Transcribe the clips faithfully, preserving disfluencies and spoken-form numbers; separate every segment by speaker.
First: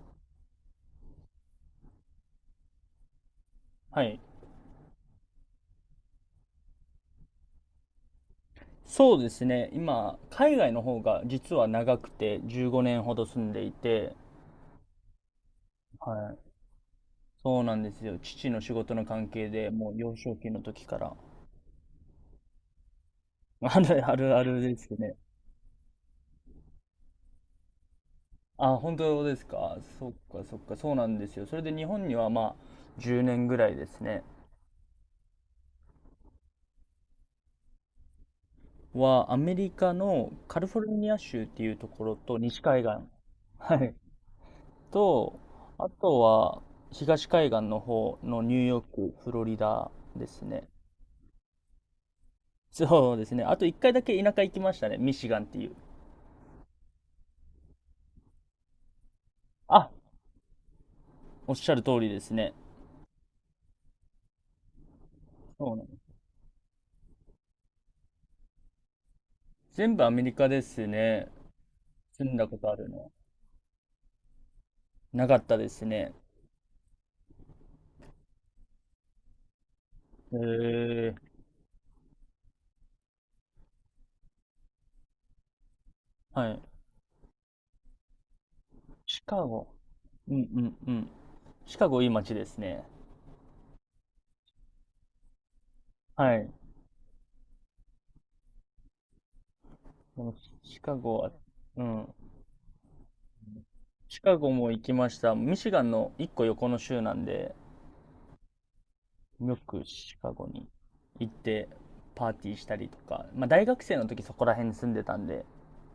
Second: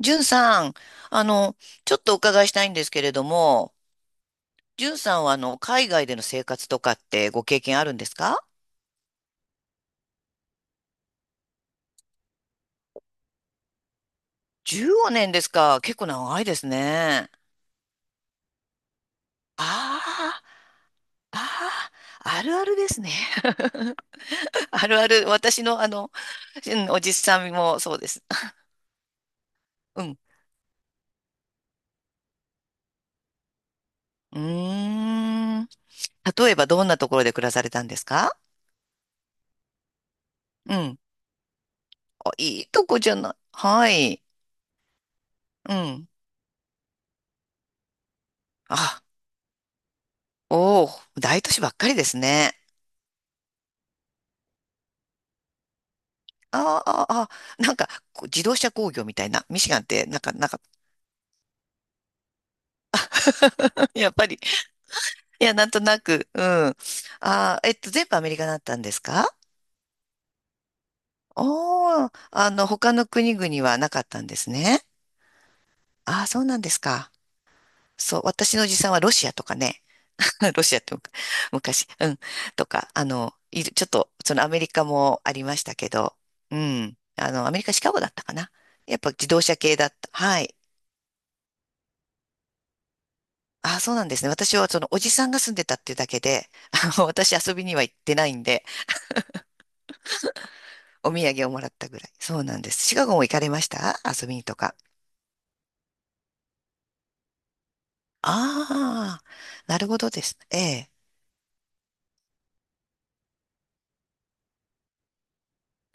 Speaker 1: じゅんさん、あの、ちょっとお伺いしたいんですけれども、
Speaker 2: はい。
Speaker 1: じゅんさんはあの、海外での生活とかってご経験あるんですか？
Speaker 2: そうですね。今、海外の方が実は長くてじゅうごねんほど住んでいて、
Speaker 1: じゅうご 年ですか。結構
Speaker 2: は
Speaker 1: 長い
Speaker 2: い。
Speaker 1: ですね。
Speaker 2: そうなんですよ。父の仕事の関係でもう
Speaker 1: あ
Speaker 2: 幼少期の時から。
Speaker 1: あ、ああ、あるあるですね。
Speaker 2: あ るあるあるで
Speaker 1: あ
Speaker 2: す
Speaker 1: るあ
Speaker 2: ね。
Speaker 1: る。私のあの、うんおじさんもそうです。
Speaker 2: あ、本当ですか。
Speaker 1: う
Speaker 2: そっ
Speaker 1: ん。
Speaker 2: かそっか。そうなんですよ。それで日本にはまあじゅうねんぐらいですね。
Speaker 1: うーん。例えばどんなところで暮らされたんですか？
Speaker 2: はアメリカのカリ
Speaker 1: う
Speaker 2: フォル
Speaker 1: ん。
Speaker 2: ニア州っていうところ
Speaker 1: あ、
Speaker 2: と西
Speaker 1: いい
Speaker 2: 海
Speaker 1: とこ
Speaker 2: 岸。
Speaker 1: じゃない。
Speaker 2: は
Speaker 1: は
Speaker 2: い。
Speaker 1: い。
Speaker 2: と、
Speaker 1: う
Speaker 2: あ
Speaker 1: ん。
Speaker 2: とは東海岸の方のニューヨー
Speaker 1: あ、
Speaker 2: ク、フロリダですね。
Speaker 1: おお、大都市ばっかりですね。
Speaker 2: そうですね。あと一回だけ田舎行きましたね。ミシガンっていう。
Speaker 1: ああ、ああ、なんか、こう自動車工業みたいな。ミシガンっ
Speaker 2: あ、
Speaker 1: て、なんか、なんか、
Speaker 2: おっしゃる通りですね。
Speaker 1: やっぱり、いや、なん
Speaker 2: そう
Speaker 1: と
Speaker 2: なんで
Speaker 1: な
Speaker 2: す。
Speaker 1: く、うん。ああ、えっと、全部アメリカだったんですか？
Speaker 2: 全部アメリカですね。
Speaker 1: おおー、
Speaker 2: 住んだ
Speaker 1: あ
Speaker 2: こ
Speaker 1: の、
Speaker 2: とある
Speaker 1: 他の
Speaker 2: の。
Speaker 1: 国々はなかったんですね。
Speaker 2: なかったですね。
Speaker 1: ああ、そうなんですか。そう、私のおじさんはロシアとかね。
Speaker 2: へ
Speaker 1: ロシアって
Speaker 2: え。
Speaker 1: 昔、うん。とか、あの、いる、ちょっと、そのアメリカもありましたけど、
Speaker 2: は
Speaker 1: う
Speaker 2: い。
Speaker 1: ん。あの、アメリカ、シカゴだったかな。やっぱ
Speaker 2: シ
Speaker 1: 自
Speaker 2: カ
Speaker 1: 動車
Speaker 2: ゴ。
Speaker 1: 系だった。
Speaker 2: う
Speaker 1: は
Speaker 2: ん
Speaker 1: い。
Speaker 2: うんうん。シカゴいい街ですね。
Speaker 1: ああ、そうなんですね。私はそのおじさんが住んでたっていうだけ
Speaker 2: は
Speaker 1: で、
Speaker 2: い。
Speaker 1: あの私遊びには行ってないんで、
Speaker 2: でもシカ
Speaker 1: お
Speaker 2: ゴ
Speaker 1: 土
Speaker 2: は、
Speaker 1: 産をもらっ
Speaker 2: う
Speaker 1: たぐら
Speaker 2: ん。
Speaker 1: い。そうなんです。シカゴも行かれました
Speaker 2: シ
Speaker 1: 遊び
Speaker 2: カ
Speaker 1: に
Speaker 2: ゴ
Speaker 1: と
Speaker 2: も
Speaker 1: か？
Speaker 2: 行きました。ミシガンの一個横の州なんで、
Speaker 1: ああ、
Speaker 2: よ
Speaker 1: な
Speaker 2: く
Speaker 1: るほど
Speaker 2: シ
Speaker 1: で
Speaker 2: カ
Speaker 1: す
Speaker 2: ゴ
Speaker 1: ね。え
Speaker 2: に
Speaker 1: え。
Speaker 2: 行ってパーティーしたりとか、まあ大学生の時そこら辺に住んでたんで、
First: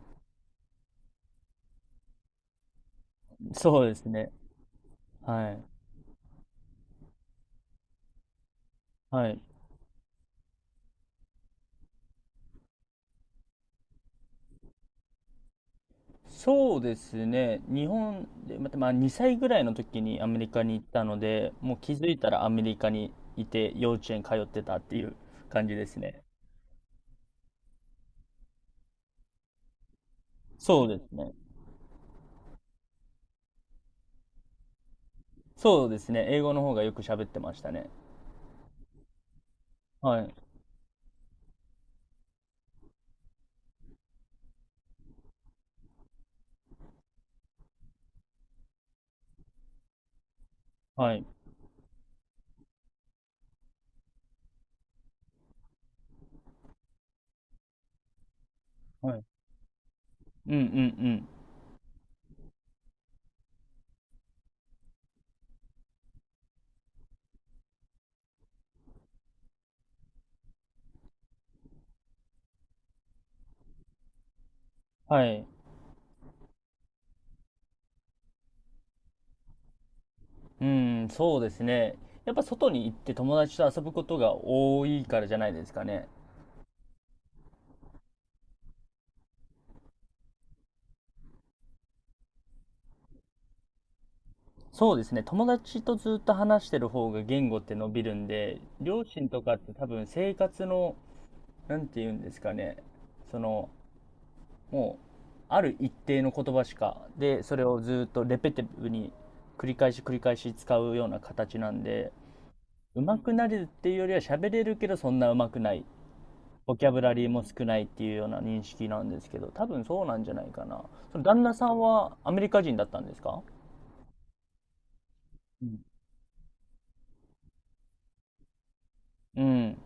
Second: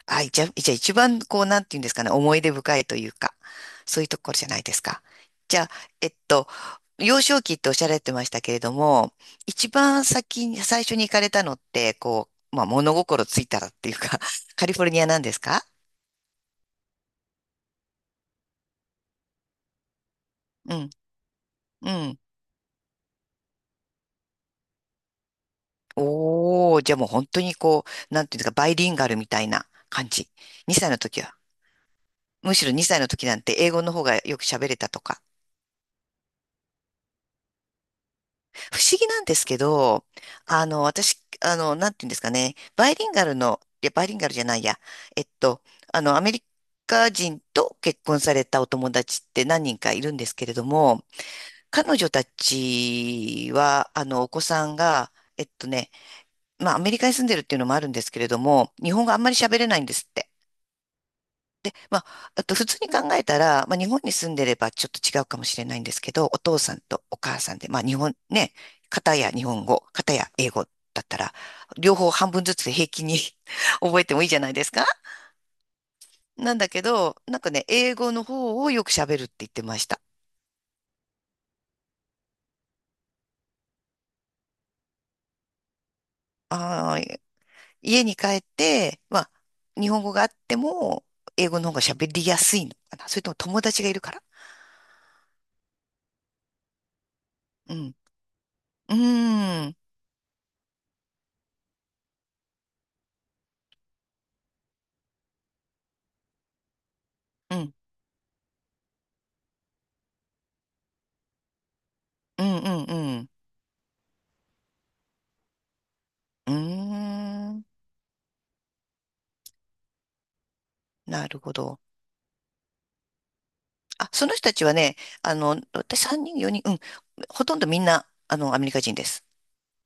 Speaker 1: はい、じゃあ、じゃあ一番こう、なんていうんですかね、思い出深いというか、
Speaker 2: そうで
Speaker 1: そう
Speaker 2: す
Speaker 1: いうと
Speaker 2: ね。
Speaker 1: ころじゃないですか。
Speaker 2: は
Speaker 1: じゃ
Speaker 2: い。
Speaker 1: あ、えっと、幼少期っておっしゃられてましたけれども、
Speaker 2: はい。
Speaker 1: 一番先に、最初に行かれたのって、こう、まあ、物心ついたらっていうか、カリフォルニアなんですか？
Speaker 2: そうですね。日本で、また、まあ、にさいぐらいの時にアメリカに
Speaker 1: う
Speaker 2: 行っ
Speaker 1: ん、
Speaker 2: たので、もう
Speaker 1: う
Speaker 2: 気づい
Speaker 1: ん。
Speaker 2: たらアメリカにいて、幼稚園通ってたっていう感じですね。
Speaker 1: おー、じゃあもう本当にこう、なんていうんですか、バイリンガルみたいな感じ。
Speaker 2: そ
Speaker 1: 2
Speaker 2: う
Speaker 1: 歳
Speaker 2: で
Speaker 1: の
Speaker 2: す
Speaker 1: 時
Speaker 2: ね。
Speaker 1: は。むしろにさいの時なんて英語の方がよく喋れたとか。
Speaker 2: そうですね。英語の方がよく喋ってましたね。
Speaker 1: 不思議なんですけど、
Speaker 2: はい。
Speaker 1: あの、私、あの、なんていうんですかね、バイリンガルの、いや、バイリンガルじゃないや、えっと、あの、アメリカ人と結婚されたお友達って何人かいるんですけれども、
Speaker 2: はい。
Speaker 1: 彼女たちは、あの、お子さんが、えっとね、まあ、アメリカに住んでるっていうのもあるんですけれども、日本語
Speaker 2: は
Speaker 1: あん
Speaker 2: い。
Speaker 1: まり喋れないんですって。
Speaker 2: うんうんうん。
Speaker 1: まあ、あと普通に考えたら、まあ、日本に住んでればちょっと違うかもしれないんですけど、お父さんとお母さんで、まあ日本ね、片や日本語、片や英語だったら、両方半分ずつで平気に 覚えてもいいじゃないですか。
Speaker 2: はい。
Speaker 1: なんだけど、なんかね、英語の方をよく喋るって言ってました。
Speaker 2: うん、そうですね。やっぱ外に行って友達と遊ぶことが多いからじゃないですかね。
Speaker 1: あー、家に帰って、まあ、日本語があっても、英語の方が喋りやすいのかな。それとも友達がいるから。
Speaker 2: そうですね。友達とずっと話してる方が言語っ
Speaker 1: う
Speaker 2: て伸
Speaker 1: ん。
Speaker 2: びるんで、
Speaker 1: う
Speaker 2: 両親とかっ
Speaker 1: ー
Speaker 2: て
Speaker 1: ん。
Speaker 2: 多分生活の、なんて言うんですかね。その、もう、ある一定の言葉しか、で、
Speaker 1: う
Speaker 2: それ
Speaker 1: ん。
Speaker 2: をずっとレペティブに繰り返し繰り返し使うような形なんで、
Speaker 1: うん。うん。
Speaker 2: 上
Speaker 1: う
Speaker 2: 手
Speaker 1: ん。
Speaker 2: くなれるっていうよりは喋れるけどそんな上手くない。
Speaker 1: う
Speaker 2: ボキャブ
Speaker 1: ー
Speaker 2: ラリーも少
Speaker 1: ん。
Speaker 2: ないっていうような認識なんですけど、多分そうなんじゃないかな。その
Speaker 1: なる
Speaker 2: 旦
Speaker 1: ほ
Speaker 2: 那さん
Speaker 1: ど。
Speaker 2: はアメリカ人だったんですか？
Speaker 1: あ、その人たちはね、あの、
Speaker 2: うん
Speaker 1: 私さんにん、よにん、うん、ほとんどみんな、あの、アメリカ人です。
Speaker 2: うん。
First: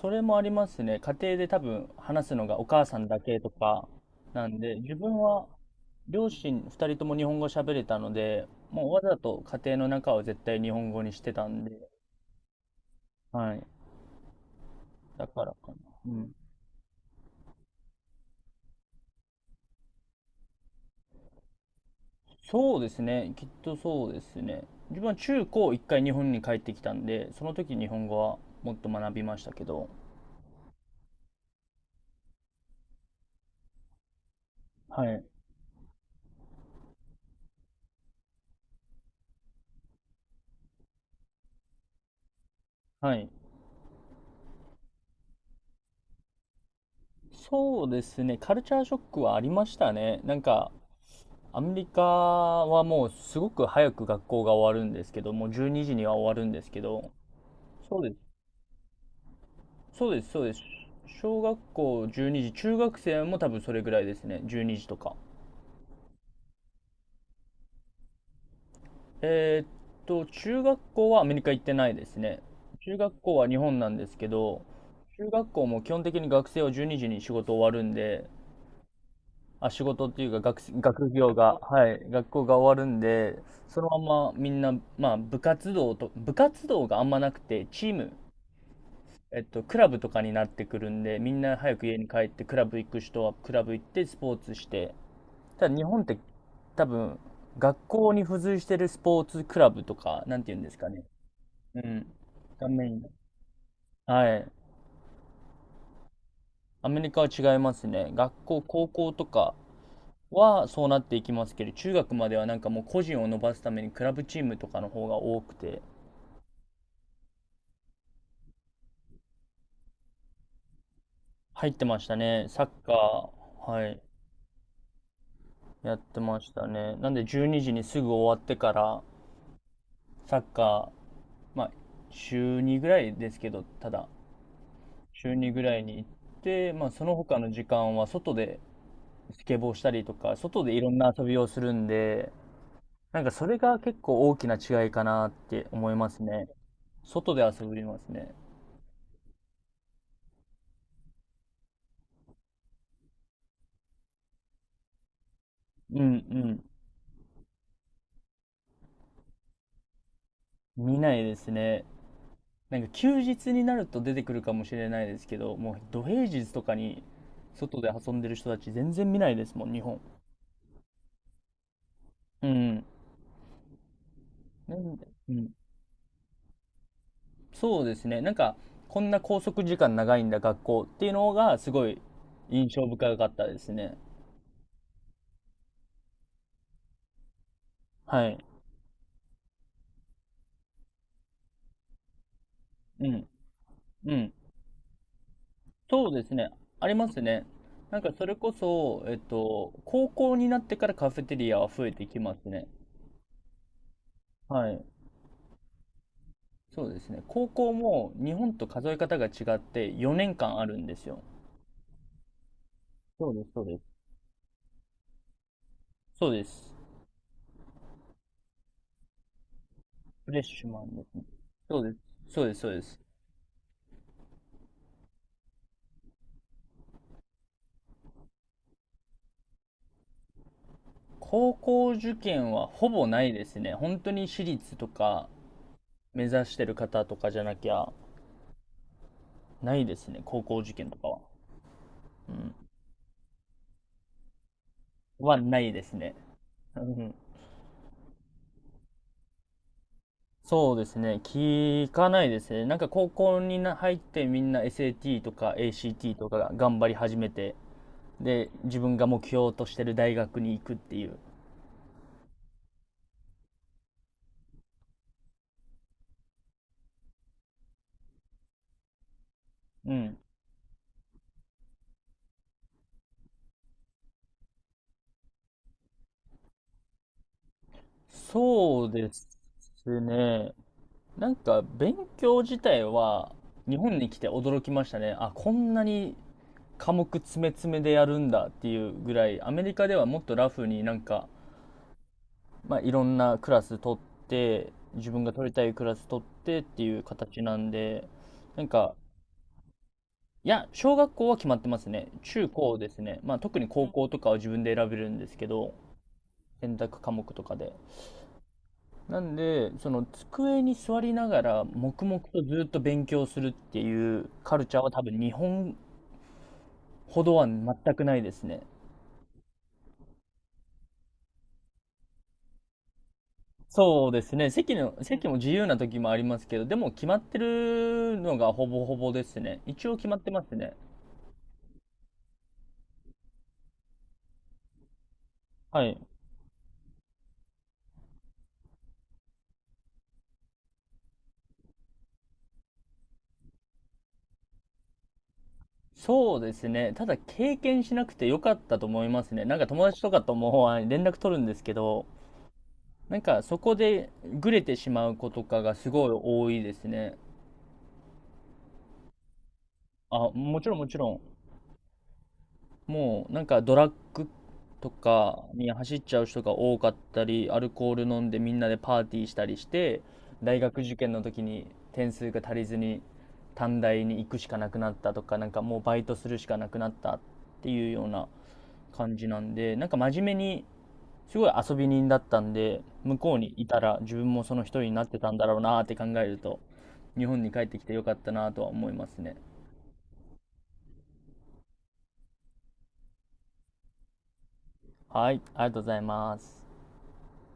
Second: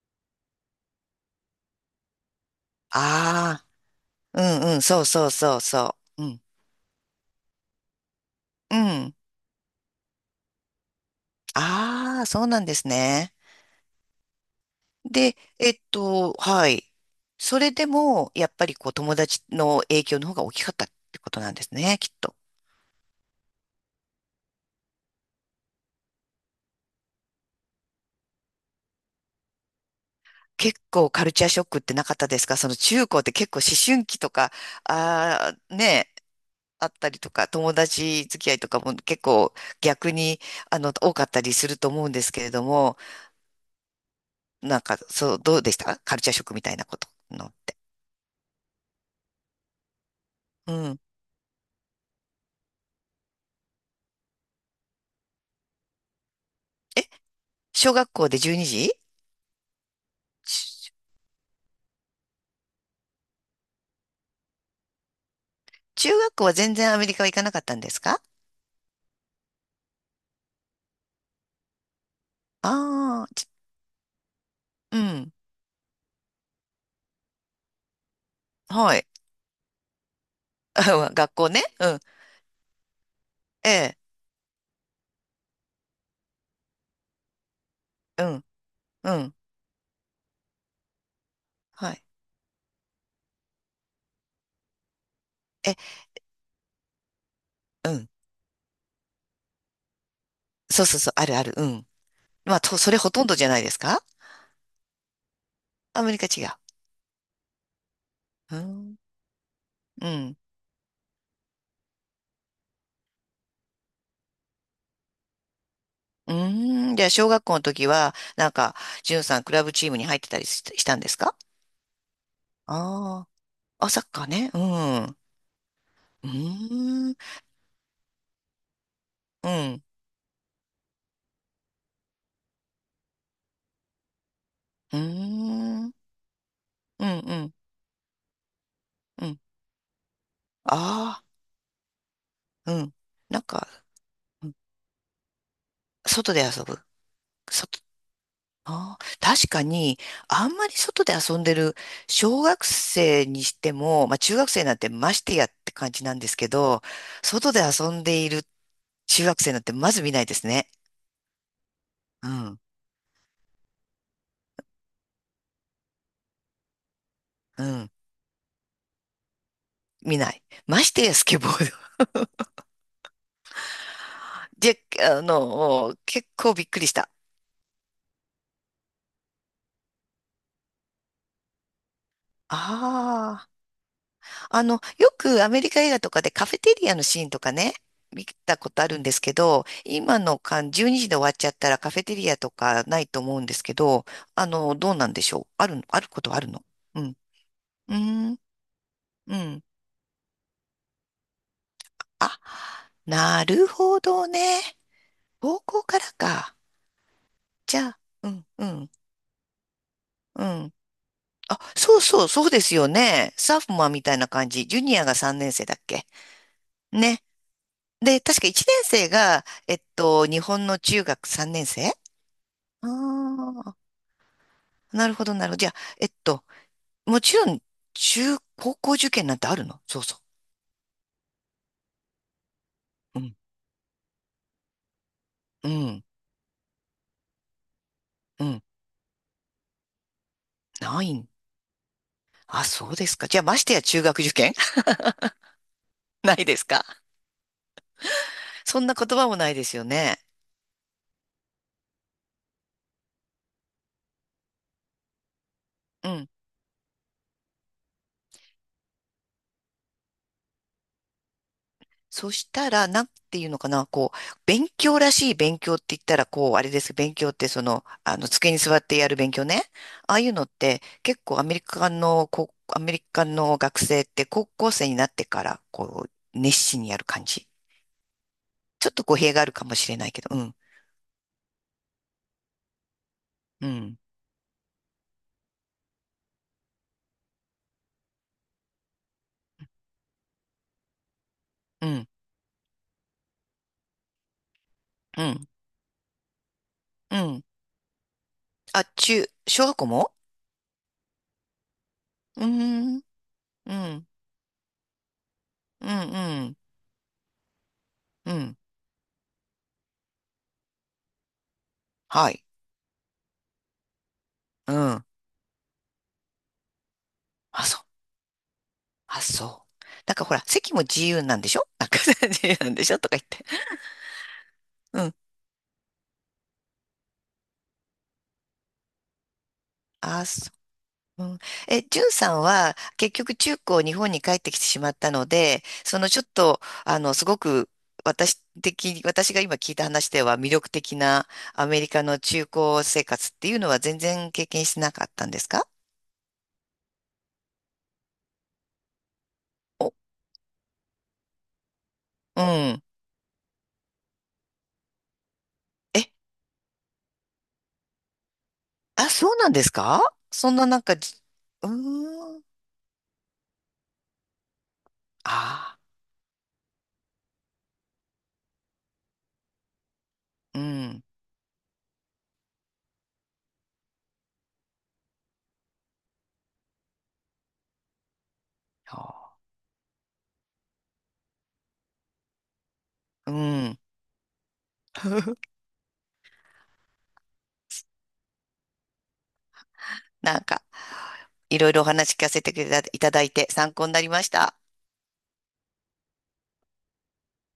Speaker 2: それもありますね。家庭で多分話すのがお母さんだけと
Speaker 1: あ
Speaker 2: か
Speaker 1: あ、う
Speaker 2: なん
Speaker 1: ん
Speaker 2: で、
Speaker 1: うん、
Speaker 2: 自
Speaker 1: そう
Speaker 2: 分
Speaker 1: そう
Speaker 2: は
Speaker 1: そうそう。う
Speaker 2: 両
Speaker 1: ん、
Speaker 2: 親ふたりとも日本語喋れたので、
Speaker 1: う
Speaker 2: もうわ
Speaker 1: ん。
Speaker 2: ざと家庭の中を絶対日本語にしてたんで、
Speaker 1: ああ、そうなんですね。
Speaker 2: はい。だ
Speaker 1: で、
Speaker 2: からか
Speaker 1: え
Speaker 2: な。
Speaker 1: っ
Speaker 2: うん。
Speaker 1: と、はい。それでも、やっぱりこう、友達の影響の方が大きかったってことなんですね、きっと。
Speaker 2: そうですね。きっとそうですね。自分は中高一回日本に帰ってきたんで、その時日本語はもっと学びましたけど、
Speaker 1: 結構カルチャーショックってなかったですか、その中高って結構思春期とか、
Speaker 2: はい。
Speaker 1: ああ、ね、あったりとか、友達付き合いとかも結構逆に、あの、多かったりすると思うんですけれども、
Speaker 2: はい。
Speaker 1: なんか、そう、どうでしたカルチャーショックみたいなことのって。
Speaker 2: そうですね。カルチャーショックはありましたね。なんか、
Speaker 1: うん。
Speaker 2: アメリカはもうすごく早く学校が終わるんですけど、もうじゅうにじにじには終わるんですけ
Speaker 1: え、
Speaker 2: ど、
Speaker 1: 小
Speaker 2: そう
Speaker 1: 学
Speaker 2: で
Speaker 1: 校
Speaker 2: す。
Speaker 1: でじゅうにじ
Speaker 2: そうです、そうです。
Speaker 1: ち、
Speaker 2: 小学校じゅうにじ、中学生も多分それぐらいですね。じゅうにじとか。
Speaker 1: 中学校は全然アメリカは行かなかったんですか？
Speaker 2: えーっと、中学校はアメリカ行ってないですね。中学
Speaker 1: あ
Speaker 2: 校
Speaker 1: あ
Speaker 2: は日本なんですけど、
Speaker 1: ー、う
Speaker 2: 中
Speaker 1: ん。
Speaker 2: 学校も基本的に学生はじゅうにじにじに仕事終わるんで、
Speaker 1: はい。
Speaker 2: あ、仕事っていうか学、学 業
Speaker 1: 学校
Speaker 2: が、
Speaker 1: ね。
Speaker 2: は
Speaker 1: う
Speaker 2: い、
Speaker 1: ん。
Speaker 2: 学校が終わるんで、
Speaker 1: え
Speaker 2: そのま
Speaker 1: え、
Speaker 2: まみんな、まあ、部活動と、部活動があんまなくて、チーム、
Speaker 1: うん、うん。
Speaker 2: えっと、クラブとかになってくるんで、みんな早く
Speaker 1: は
Speaker 2: 家
Speaker 1: い。
Speaker 2: に帰って、クラブ行く人はクラブ行って、スポーツして、ただ
Speaker 1: え、
Speaker 2: 日本って多分、学
Speaker 1: うん。
Speaker 2: 校に付随してるスポーツクラブとか、なんて言うんです
Speaker 1: そう
Speaker 2: か
Speaker 1: そう
Speaker 2: ね。
Speaker 1: そう、あるある。う
Speaker 2: う
Speaker 1: ん。
Speaker 2: ん。
Speaker 1: まあ、
Speaker 2: が
Speaker 1: と、
Speaker 2: メ
Speaker 1: そ
Speaker 2: イ
Speaker 1: れ
Speaker 2: ン。
Speaker 1: ほとんどじゃないですか？
Speaker 2: はい。
Speaker 1: アメリカ違う。
Speaker 2: アメリカは違いますね。学
Speaker 1: う
Speaker 2: 校、高
Speaker 1: ん。
Speaker 2: 校とか、
Speaker 1: うん。
Speaker 2: はそうなっていきますけど、中学まではなんかもう個人を伸ばすためにクラブチームとかの方が多くて、
Speaker 1: うーん。じゃあ、小学校の時は、なんか、じゅんさん、クラブチームに入ってたりし、したんですか？
Speaker 2: 入ってましたね。サッカ
Speaker 1: ああ
Speaker 2: ー、
Speaker 1: ー。
Speaker 2: は
Speaker 1: あ、
Speaker 2: い、
Speaker 1: サッカーね。うん。
Speaker 2: やって
Speaker 1: う
Speaker 2: ましたね。な
Speaker 1: ー
Speaker 2: ん
Speaker 1: ん。
Speaker 2: でじゅうにじにじにすぐ終わってから、
Speaker 1: うん。
Speaker 2: サッカー、まあ、週にぐらいですけど、ただ、
Speaker 1: うー
Speaker 2: 週にぐらい
Speaker 1: ん。
Speaker 2: に行って、まあ、そ
Speaker 1: うん。
Speaker 2: の
Speaker 1: う
Speaker 2: 他の
Speaker 1: ん。
Speaker 2: 時間は外で
Speaker 1: うん。
Speaker 2: スケボーしたりとか、外でいろんな
Speaker 1: あ
Speaker 2: 遊びをするんで、
Speaker 1: あ。うん。
Speaker 2: なんか
Speaker 1: なん
Speaker 2: それ
Speaker 1: か、
Speaker 2: が結構大き
Speaker 1: うん
Speaker 2: な違いかなって思います
Speaker 1: 外で
Speaker 2: ね。
Speaker 1: 遊ぶ。
Speaker 2: 外で遊
Speaker 1: 外。
Speaker 2: びますね。
Speaker 1: ああ。確かに、あんまり外で遊んでる、小学生にしても、まあ、中学生なんてましてやって感
Speaker 2: うん
Speaker 1: じ
Speaker 2: う
Speaker 1: なんですけ
Speaker 2: ん。
Speaker 1: ど、外で遊んでいる中学生なんてまず見ないですね。
Speaker 2: 見ないですね。
Speaker 1: うん。
Speaker 2: なんか休日になると出てくるかもしれないですけど、もう土平日とかに
Speaker 1: う
Speaker 2: 外で
Speaker 1: ん。
Speaker 2: 遊んでる人たち全然見ないですもん、日本。
Speaker 1: 見ない。ましてやスケボー。
Speaker 2: うん。な
Speaker 1: で、
Speaker 2: んで、
Speaker 1: あ
Speaker 2: うん。
Speaker 1: の、結構びっくりした。
Speaker 2: そうですね。なんか、こんな拘束時間長いんだ、学校っていうのがすごい印象深かった
Speaker 1: あ
Speaker 2: ですね。
Speaker 1: あ、あの、よくアメリカ映画とかでカフェテリアのシーンとかね、見
Speaker 2: はい。
Speaker 1: たことあるんですけど、今の間、じゅうにじで終わっちゃったらカフェテリアとかな
Speaker 2: う
Speaker 1: いと
Speaker 2: ん。
Speaker 1: 思うんですけど、
Speaker 2: うん。
Speaker 1: あの、どうなんでしょう。ある、ある
Speaker 2: そう
Speaker 1: こ
Speaker 2: で
Speaker 1: と
Speaker 2: す
Speaker 1: はある
Speaker 2: ね。
Speaker 1: の？
Speaker 2: あり
Speaker 1: う
Speaker 2: ま
Speaker 1: ん。
Speaker 2: すね。
Speaker 1: う
Speaker 2: なんかそ
Speaker 1: ー
Speaker 2: れ
Speaker 1: ん、
Speaker 2: こそ、えっ
Speaker 1: うん。
Speaker 2: と、高校になってからカフェテリアは増えてきま
Speaker 1: あ、
Speaker 2: すね。
Speaker 1: なるほどね。
Speaker 2: はい。
Speaker 1: 高校からか。
Speaker 2: そうですね。高校
Speaker 1: じゃあ、
Speaker 2: も
Speaker 1: う
Speaker 2: 日
Speaker 1: ん、
Speaker 2: 本と
Speaker 1: う
Speaker 2: 数
Speaker 1: ん、
Speaker 2: え方が違って4
Speaker 1: う
Speaker 2: 年間あ
Speaker 1: ん。
Speaker 2: るんですよ。
Speaker 1: あ、そうそう、そうですよ
Speaker 2: そ
Speaker 1: ね。
Speaker 2: うです、
Speaker 1: サー
Speaker 2: そう
Speaker 1: フ
Speaker 2: で
Speaker 1: マン
Speaker 2: す。
Speaker 1: みたいな感じ。ジュニアがさんねん生だっけ
Speaker 2: そうです。
Speaker 1: ね。で、確かいちねん生が、えっと、
Speaker 2: フレ
Speaker 1: 日
Speaker 2: ッシ
Speaker 1: 本
Speaker 2: ュ
Speaker 1: の
Speaker 2: マンで
Speaker 1: 中
Speaker 2: すね。
Speaker 1: 学さんねん
Speaker 2: そう
Speaker 1: 生。
Speaker 2: で
Speaker 1: あ
Speaker 2: す。そうです、そうです。
Speaker 1: あー、なるほど、なるほど。じゃあ、えっと、もちろん、中、高校受験なんてあるの？そうそ
Speaker 2: 高校受験はほぼ
Speaker 1: う。う
Speaker 2: ない
Speaker 1: ん、
Speaker 2: ですね。本当に私立とか
Speaker 1: うん、
Speaker 2: 目指してる方とかじゃなきゃ
Speaker 1: うん。
Speaker 2: ないですね。高校受験と
Speaker 1: な
Speaker 2: か
Speaker 1: い
Speaker 2: は。
Speaker 1: ん。
Speaker 2: うん。
Speaker 1: あ、そうですか。じゃあ、ましてや中学受験
Speaker 2: はないですね。
Speaker 1: ないです
Speaker 2: う
Speaker 1: か？
Speaker 2: ん。
Speaker 1: そんな言葉もないですよね。
Speaker 2: そうですね。聞かないですね。なんか高校にな入ってみんな エスエーティー とか
Speaker 1: う
Speaker 2: エーシーティー と
Speaker 1: ん。
Speaker 2: かが頑張り始めて、で、自分が目標としてる大学に行くっていう。
Speaker 1: そしたら、なんていうのかな、こう、勉強らしい勉強って言ったら、こう、あれですけど。勉強って、その、あの、机に座ってやる勉強ね。
Speaker 2: う
Speaker 1: あ
Speaker 2: ん。
Speaker 1: あいうのって、結構アメリカの、こう、アメリカの学生って高校生になってから、こう、熱心にやる感じ。
Speaker 2: そ
Speaker 1: ちょ
Speaker 2: う
Speaker 1: っと
Speaker 2: で
Speaker 1: 語
Speaker 2: す
Speaker 1: 弊があるかもしれないけど、う
Speaker 2: ね。
Speaker 1: ん、
Speaker 2: なんか、勉強自体は、
Speaker 1: う
Speaker 2: 日
Speaker 1: ん、
Speaker 2: 本に来て驚きましたね。あ、こんなに科目詰め詰めでやるんだっていうぐらい、アメリカではもっとラフになんか、
Speaker 1: うん、
Speaker 2: まあ、いろんなクラス取って、自
Speaker 1: う
Speaker 2: 分が
Speaker 1: ん、
Speaker 2: 取りたいクラス取ってっていう
Speaker 1: う
Speaker 2: 形
Speaker 1: ん。
Speaker 2: なんで、なん
Speaker 1: あ、
Speaker 2: か、
Speaker 1: 中、小学校も。
Speaker 2: いや、小学校は決まってますね。
Speaker 1: うー
Speaker 2: 中高で
Speaker 1: ん、う
Speaker 2: す
Speaker 1: ん、
Speaker 2: ね。まあ、特に
Speaker 1: う
Speaker 2: 高
Speaker 1: ん、
Speaker 2: 校とかは自分で選べるんですけど、
Speaker 1: うん、
Speaker 2: 選択科目とかで。
Speaker 1: うん。
Speaker 2: なんで、その机に座りながら黙々
Speaker 1: は
Speaker 2: と
Speaker 1: い。
Speaker 2: ずっと勉強するっていうカル
Speaker 1: う
Speaker 2: チャーは多
Speaker 1: ん。
Speaker 2: 分日本ほどは
Speaker 1: あ、
Speaker 2: 全
Speaker 1: そ、
Speaker 2: くないですね。
Speaker 1: あ、そう。なんかほら、席も自由なんでしょ、なんか 自由なんでしょとか言って。
Speaker 2: そうですね。席の、
Speaker 1: うん。
Speaker 2: 席も自由な時もありますけど、でも決まってるのがほぼほぼですね。一応決まっ
Speaker 1: あ、
Speaker 2: てま
Speaker 1: そう。
Speaker 2: すね。
Speaker 1: うん、え、ジュンさんは結局中高日本に帰ってきてしまったので、
Speaker 2: は
Speaker 1: そ
Speaker 2: い。
Speaker 1: のちょっと、あの、すごく私的、私が今聞いた話では魅力的なアメリカの中高生活っていうのは全然経験してなかったんですか？
Speaker 2: そうですね。ただ経験しなくてよかったと思いますね。なんか友
Speaker 1: お、
Speaker 2: 達とかともあ連絡取るんですけど、
Speaker 1: うん。
Speaker 2: なんかそこでぐれてしまう子とかがす
Speaker 1: え、
Speaker 2: ごい多いですね。
Speaker 1: あ、そうなんですか？
Speaker 2: あ、
Speaker 1: そん
Speaker 2: も
Speaker 1: な
Speaker 2: ちろん
Speaker 1: なん
Speaker 2: も
Speaker 1: か
Speaker 2: ちろ
Speaker 1: じ、
Speaker 2: ん。
Speaker 1: うーん。
Speaker 2: もうなんかドラッグとかに
Speaker 1: あ
Speaker 2: 走っちゃう人が多かったり、アルコール飲んでみんなでパーティーしたりして、大
Speaker 1: あ、う
Speaker 2: 学受
Speaker 1: ん。
Speaker 2: 験の時に点数が足りずに短大に行くしかなくなったとか、なんかもうバイトするしかなくなったっていうような感じな
Speaker 1: あ
Speaker 2: んで、なんか真面目にすごい遊び人だったんで、向
Speaker 1: ー、う
Speaker 2: こうにい
Speaker 1: ん。
Speaker 2: たら自分もその一人になってたんだ ろうなーって考えると、日本に帰ってきてよかったなとは思いますね。
Speaker 1: なんか、いろいろお話聞かせていただいて参考になりました。
Speaker 2: はい、ありがとうございます。